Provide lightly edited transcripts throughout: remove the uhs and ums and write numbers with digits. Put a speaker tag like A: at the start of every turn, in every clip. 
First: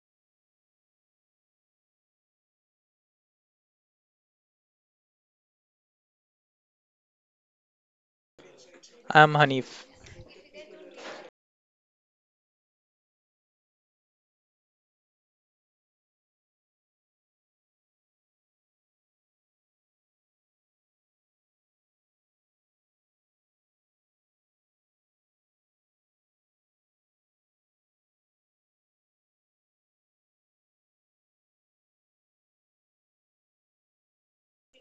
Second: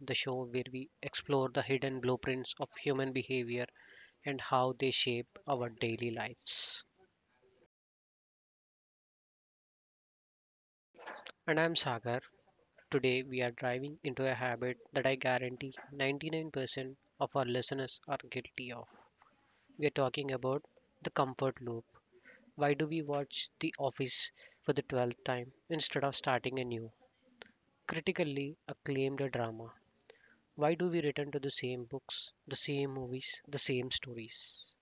A: the show where we explore the hidden blueprints of human behavior and how they shape our daily lives.
B: I'm Hanif.
A: And I'm Sagar. Today we are driving into a habit that I guarantee 99% of our listeners are guilty of. We are talking about the comfort loop. Why do we watch The Office for the 12th time instead of starting a new, critically acclaimed drama? Why do we return to the same books, the same movies, the same stories?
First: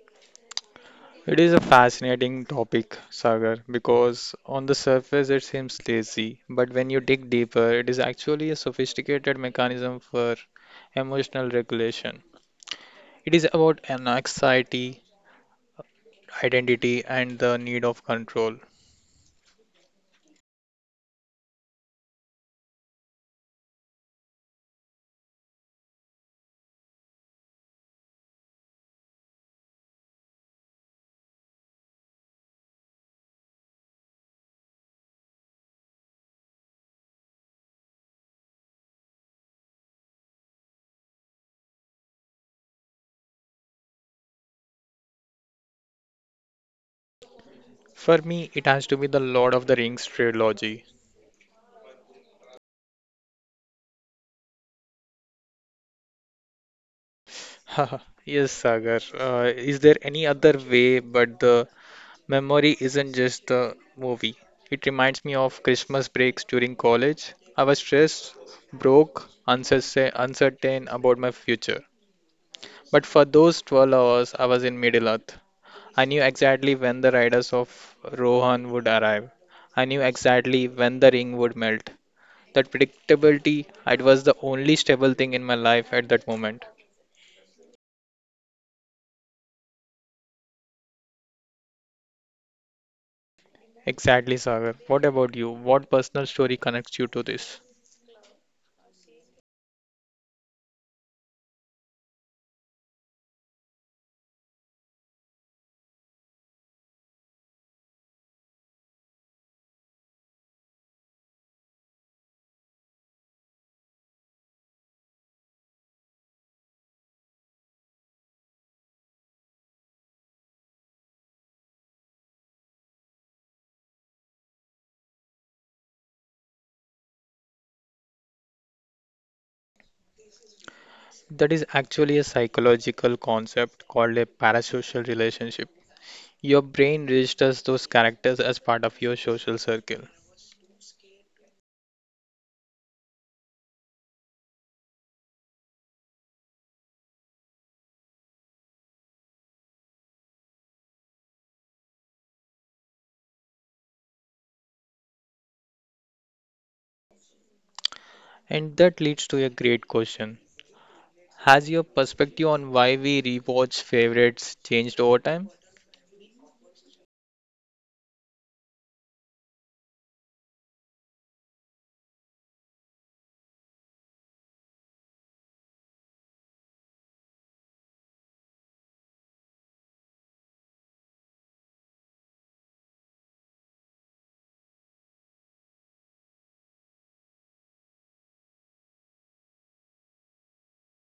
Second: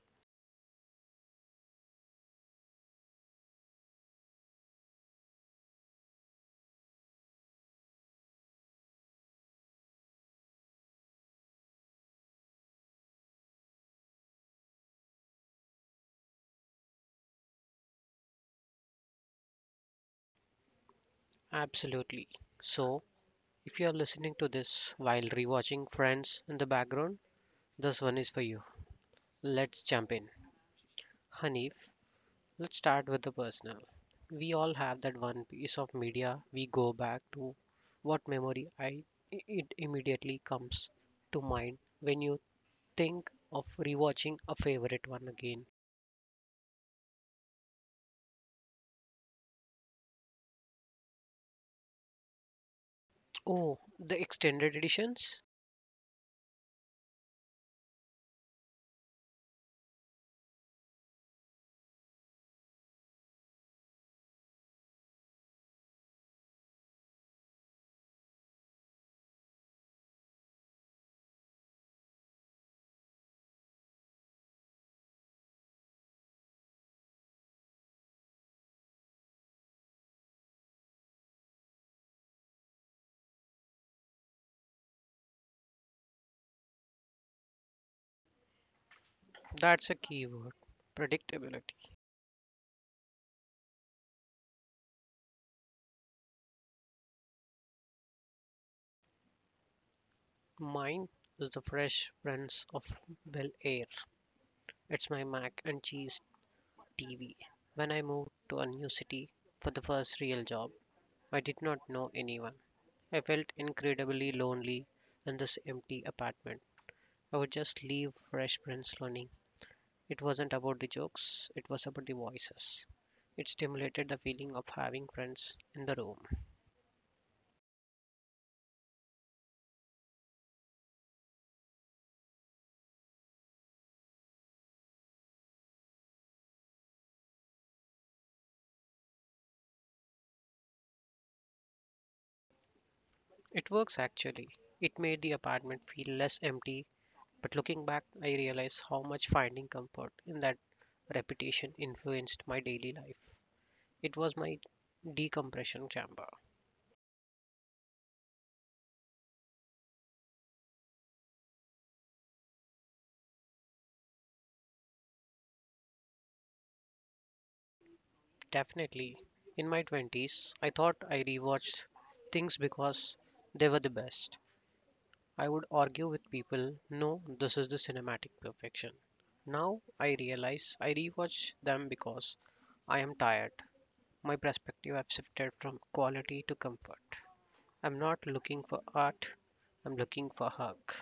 B: It is a fascinating topic, Sagar, because on the surface it seems lazy, but when you dig deeper, it is actually a sophisticated mechanism for emotional regulation. It is about an anxiety, identity, and the need of control.
A: Absolutely. So, if you are listening to this while rewatching Friends in the background, this one is for you. Let's jump in. Hanif, let's start with the personal. We all have that one piece of media we go back to. What memory I it immediately comes to mind when you think of rewatching a favorite one again?
B: For me, it has to be the Lord of the Rings trilogy.
A: Oh, the extended editions?
B: Yes, Sagar. Is there any other way but the Memory isn't just the movie. It reminds me of Christmas breaks during college. I was stressed, broke, uncertain about my future. But for those 12 hours, I was in Middle Earth. I knew exactly when the riders of Rohan would arrive. I knew exactly when the ring would melt. That predictability, it was the only stable thing in my life at that moment.
A: That's a key word, predictability.
B: Exactly, Sagar. What about you? What personal story connects you to this?
A: Mine is the Fresh Prince of Bel Air. It's my mac and cheese TV. When I moved to a new city for the first real job, I did not know anyone. I felt incredibly lonely in this empty apartment. I would just leave Fresh Prince learning. It wasn't about the jokes, it was about the voices. It stimulated the feeling of having friends in the room.
B: That is actually a psychological concept called a parasocial relationship. Your brain registers those characters as part of your social circle.
A: It works actually. It made the apartment feel less empty. But looking back, I realized how much finding comfort in that repetition influenced my daily life. It was my decompression chamber.
B: And that leads to a great question. Has your perspective on why we rewatch favorites changed over time?
A: Definitely. In my 20s, I thought I rewatched things because they were the best. I would argue with people, no, this is the cinematic perfection. Now I realize I rewatch them because I am tired. My perspective has shifted from quality to comfort. I'm not looking for art, I'm looking for hug.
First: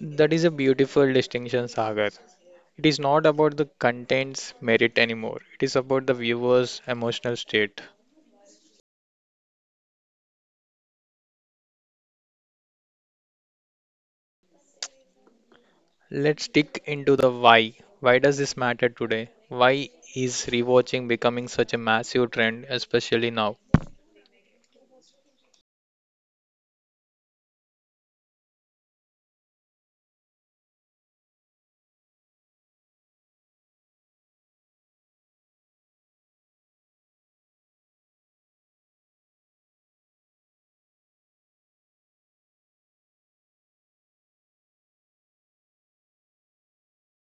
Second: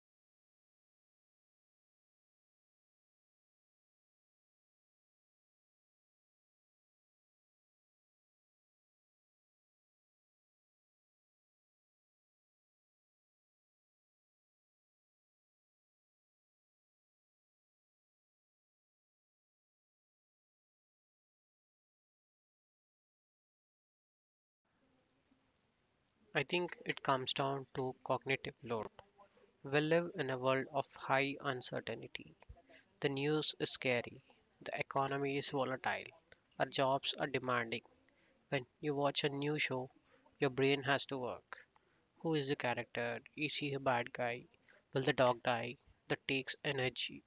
B: That is a beautiful distinction, Sagar. It is not about the content's merit anymore, it is about the viewer's emotional state. Let's dig into the why. Why does this matter today? Why is rewatching becoming such a massive trend, especially now?
A: I think it comes down to cognitive load. We live in a world of high uncertainty. The news is scary, the economy is volatile, our jobs are demanding. When you watch a new show, your brain has to work. Who is the character? Is he a bad guy? Will the dog die? That takes energy.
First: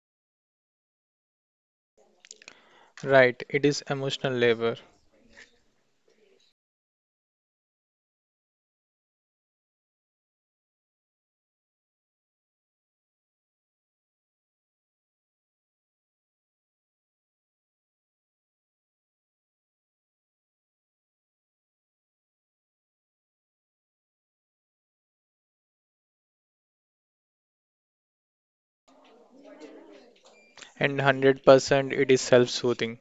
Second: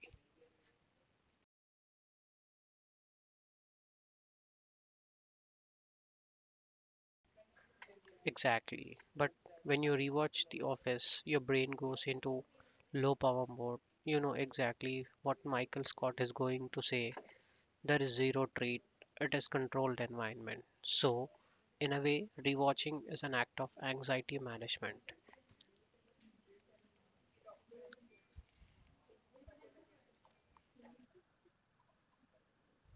B: Right, it is emotional labor,
A: Exactly. But when you rewatch The Office, your brain goes into low power mode. You know exactly what Michael Scott is going to say. There is zero treat. It is controlled environment. So, in a way, rewatching is an act of anxiety management.
B: and 100% it is self soothing.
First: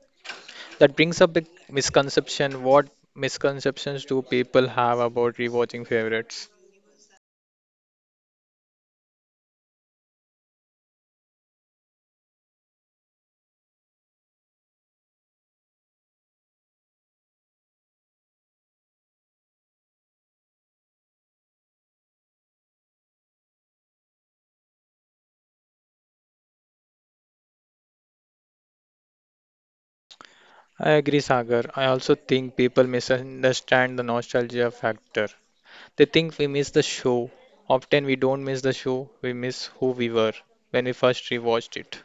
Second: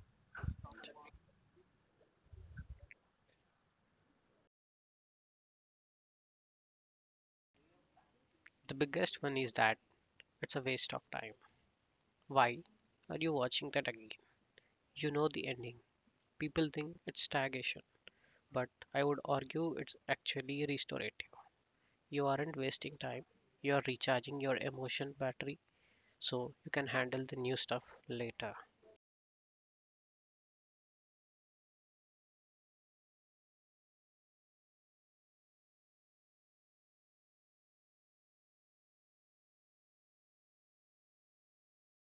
B: That brings up a misconception. What misconceptions do people have about rewatching favorites?
A: The biggest one is that it's a waste of time. Why are you watching that again? You know the ending. People think it's stagnation, but I would argue it's actually restorative. You aren't wasting time. You are recharging your emotion battery so you can handle the new stuff later.
B: I agree, Sagar. I also think people misunderstand the nostalgia factor. They think we miss the show. Often we don't miss the show, we miss who we were when we first rewatched it.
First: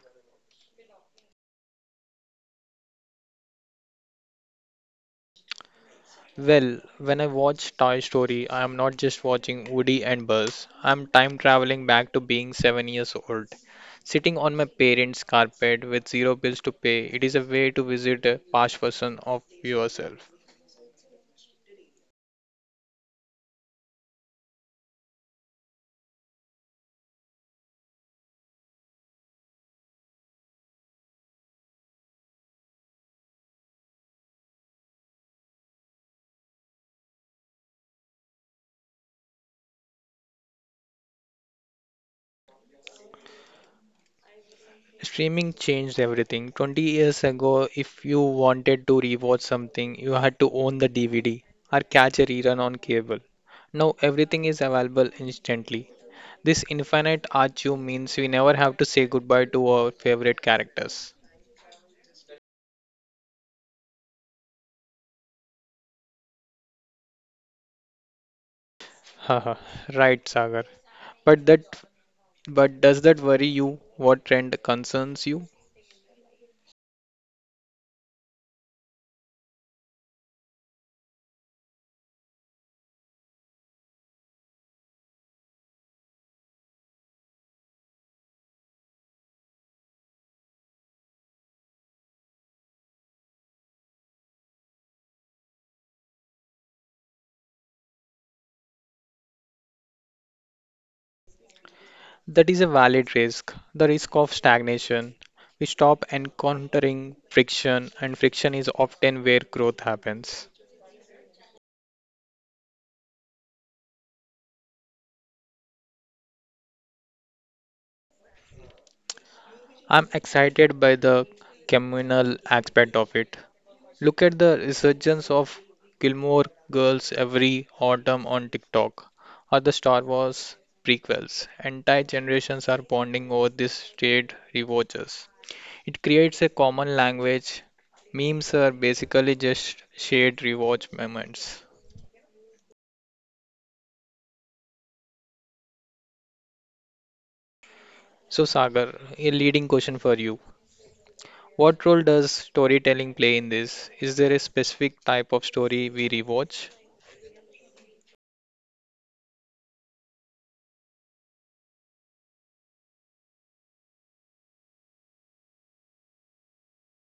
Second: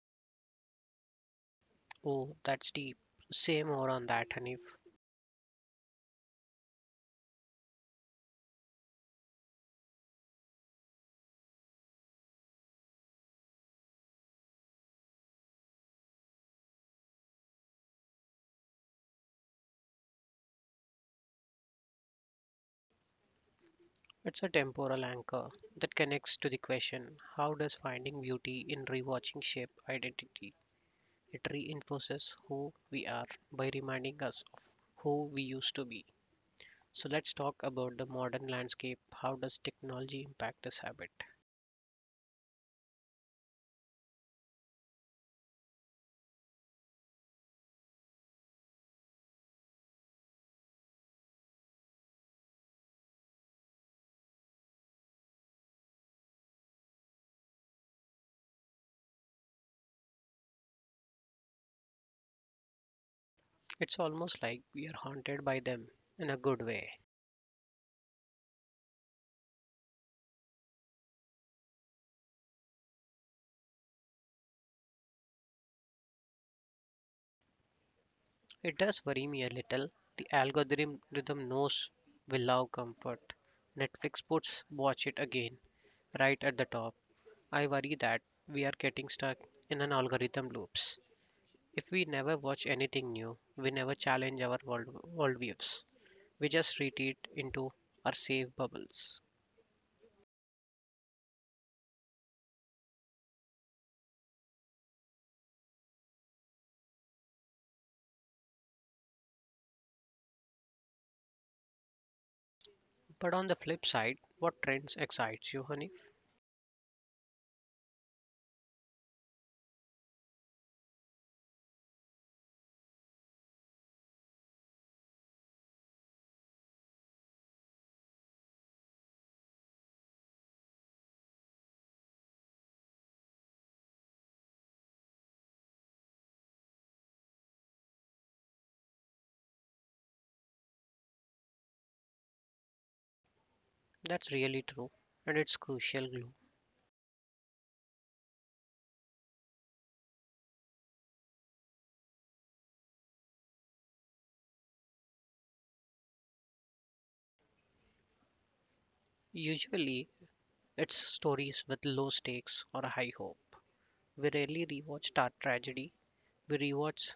A: Oh, that's deep. Say more on that, Hanif.
B: Well, when I watch Toy Story, I am not just watching Woody and Buzz. I am time traveling back to being 7 years old. Sitting on my parents' carpet with zero bills to pay, it is a way to visit a past version of yourself.
A: It's a temporal anchor that connects to the question, how does finding beauty in rewatching shape identity? It reinforces who we are by reminding us of who we used to be. So let's talk about the modern landscape. How does technology impact this habit?
B: Streaming changed everything. 20 years ago, if you wanted to rewatch something, you had to own the DVD or catch a rerun on cable. Now everything is available instantly. This infinite archive means we never have to say goodbye to our favorite characters.
A: It's almost like we are haunted by them in a good way.
B: Haha, right, Sagar. But that, but does that worry you? What trend concerns you?
A: It does worry me a little. The algorithm knows we love comfort. Netflix puts watch it again right at the top. I worry that we are getting stuck in an algorithm loops. If we never watch anything new, we never challenge our worldviews. We just retreat into our safe bubbles.
B: That is a valid risk, the risk of stagnation. We stop encountering friction, and friction is often where growth happens.
A: But on the flip side, what trends excites you, Hanif?
B: I'm excited by the communal aspect of it. Look at the resurgence of Gilmore Girls every autumn on TikTok, or the Star Wars prequels. Entire generations are bonding over these shared rewatches. It creates a common language. Memes are basically just shared rewatch moments.
A: That's really true, and it's crucial glue.
B: So, Sagar, a leading question for you. What role does storytelling play in this? Is there a specific type of story we rewatch?
A: Usually, it's stories with low stakes or a high hope. We rarely rewatch tar tragedy. We rewatch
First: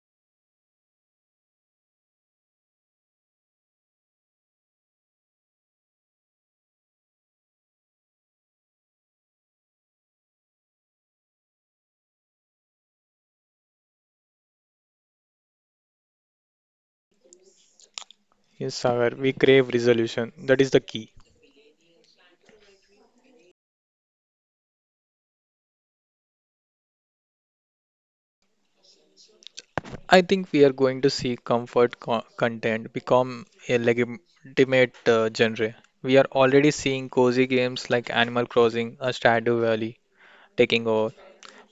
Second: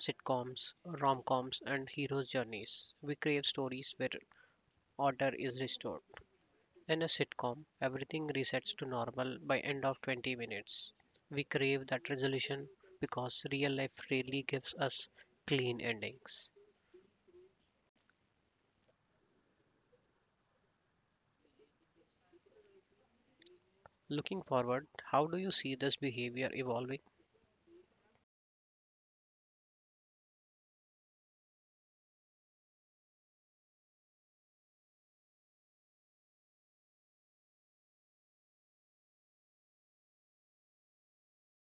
A: sitcoms, rom-coms, and heroes' journeys. We crave stories where order is restored. In a sitcom, everything resets to normal by end of 20 minutes. We crave that resolution because real life rarely gives us clean endings.
B: Yes, Sagar, we crave resolution. That is the key.
A: Looking forward, how do you see this behavior evolving,
B: I think we are going to see content become a legitimate genre. We are already seeing cozy games like Animal Crossing or Stardew Valley taking over.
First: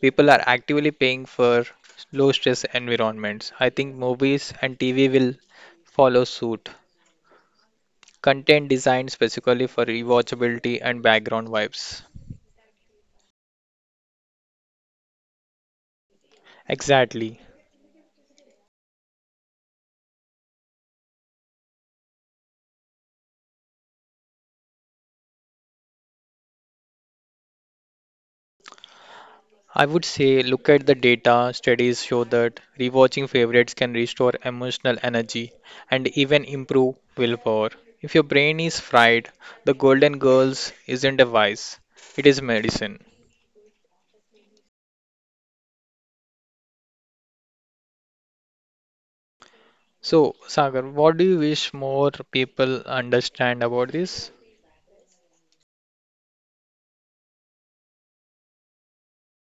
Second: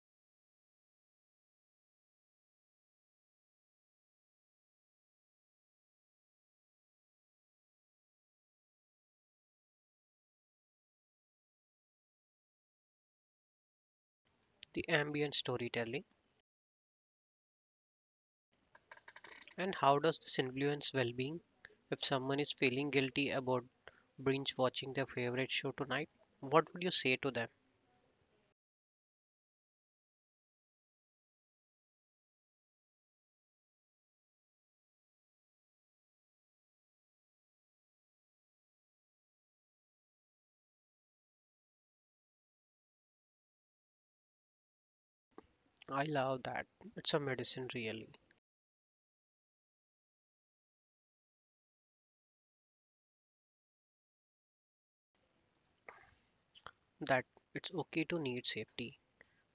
B: People are actively paying for low stress environments. I think movies and TV will follow suit. Content designed specifically for rewatchability and background vibes.
A: the ambient storytelling,
B: Exactly.
A: and how does this influence well-being? If someone is feeling guilty about binge watching their favorite show tonight, what would you say to them?
B: I would say look at the data. Studies show that rewatching favorites can restore emotional energy and even improve willpower. If your brain is fried, the Golden Girls isn't a vice, it is medicine.
A: I love that. It's a medicine really.
B: So, Sagar, what do you wish more people understand about this?
A: That it's okay to need safety.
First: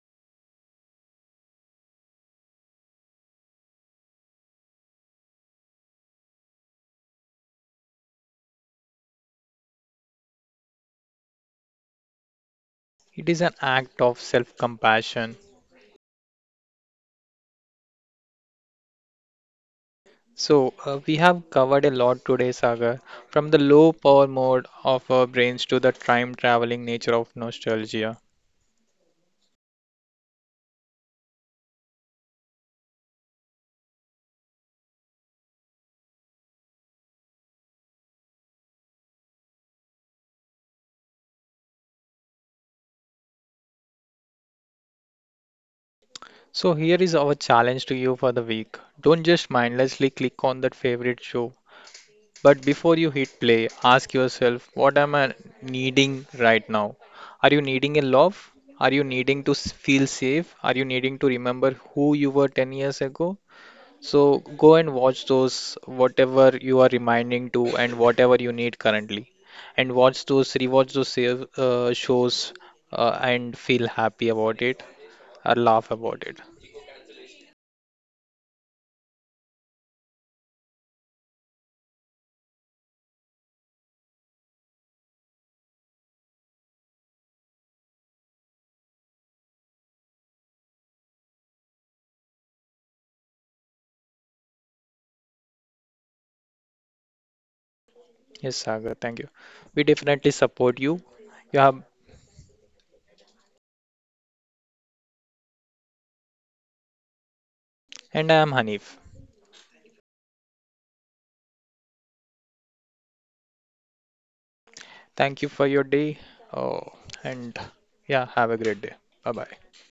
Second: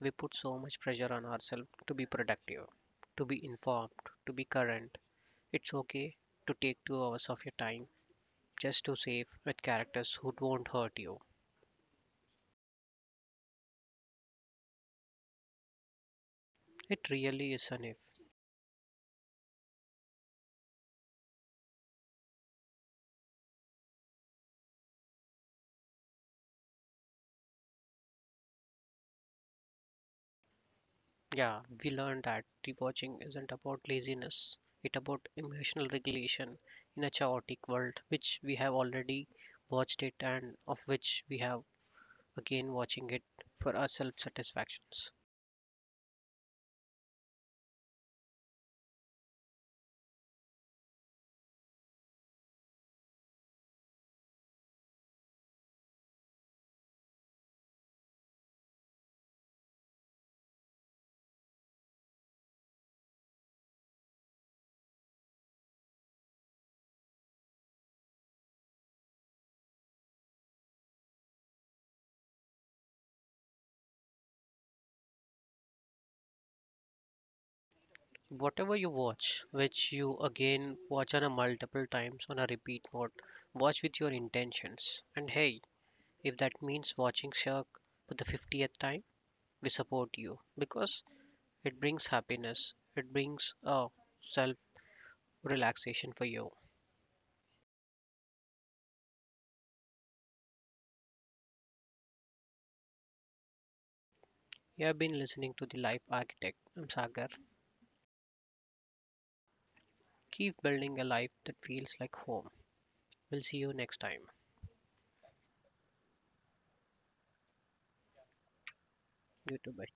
A: We put so much pressure on ourselves to be productive, to be informed, to be current. It's okay to take 2 hours of your time just to save with characters who won't hurt you.
B: It is an act of self compassion.
A: It really is an if.
B: So, we have covered a lot today, Sagar, from the low power mode of our brains to the time traveling nature of nostalgia.
A: Yeah, we learned that rewatching isn't about laziness, it's about emotional regulation in a chaotic world, which we have already watched it and of which we have again watching it for our self satisfactions.
B: So here is our challenge to you for the week. Don't just mindlessly click on that favorite show, but before you hit play, ask yourself, what am I needing right now? Are you needing a love? Are you needing to feel safe? Are you needing to remember who you were 10 years ago? So go and watch those whatever you are reminding to and whatever you need currently. And watch those, rewatch those shows and feel happy about it or laugh about it.
A: Whatever you watch, which you again watch on a multiple times on a repeat mode, watch with your intentions. And hey, if that means watching Shark for the 50th time, we support you because it brings happiness, it brings a self relaxation for you.
B: Yes, Sagar, thank you. We definitely support you. You have,
A: You have been listening to The Life Architect. I'm Sagar.
B: and I am Hanif.
A: Keep building a life that feels like home. We'll see you next time.
B: Thank you for your day. Oh, and yeah, have a great day. Bye
A: You too,
B: bye.
A: bye.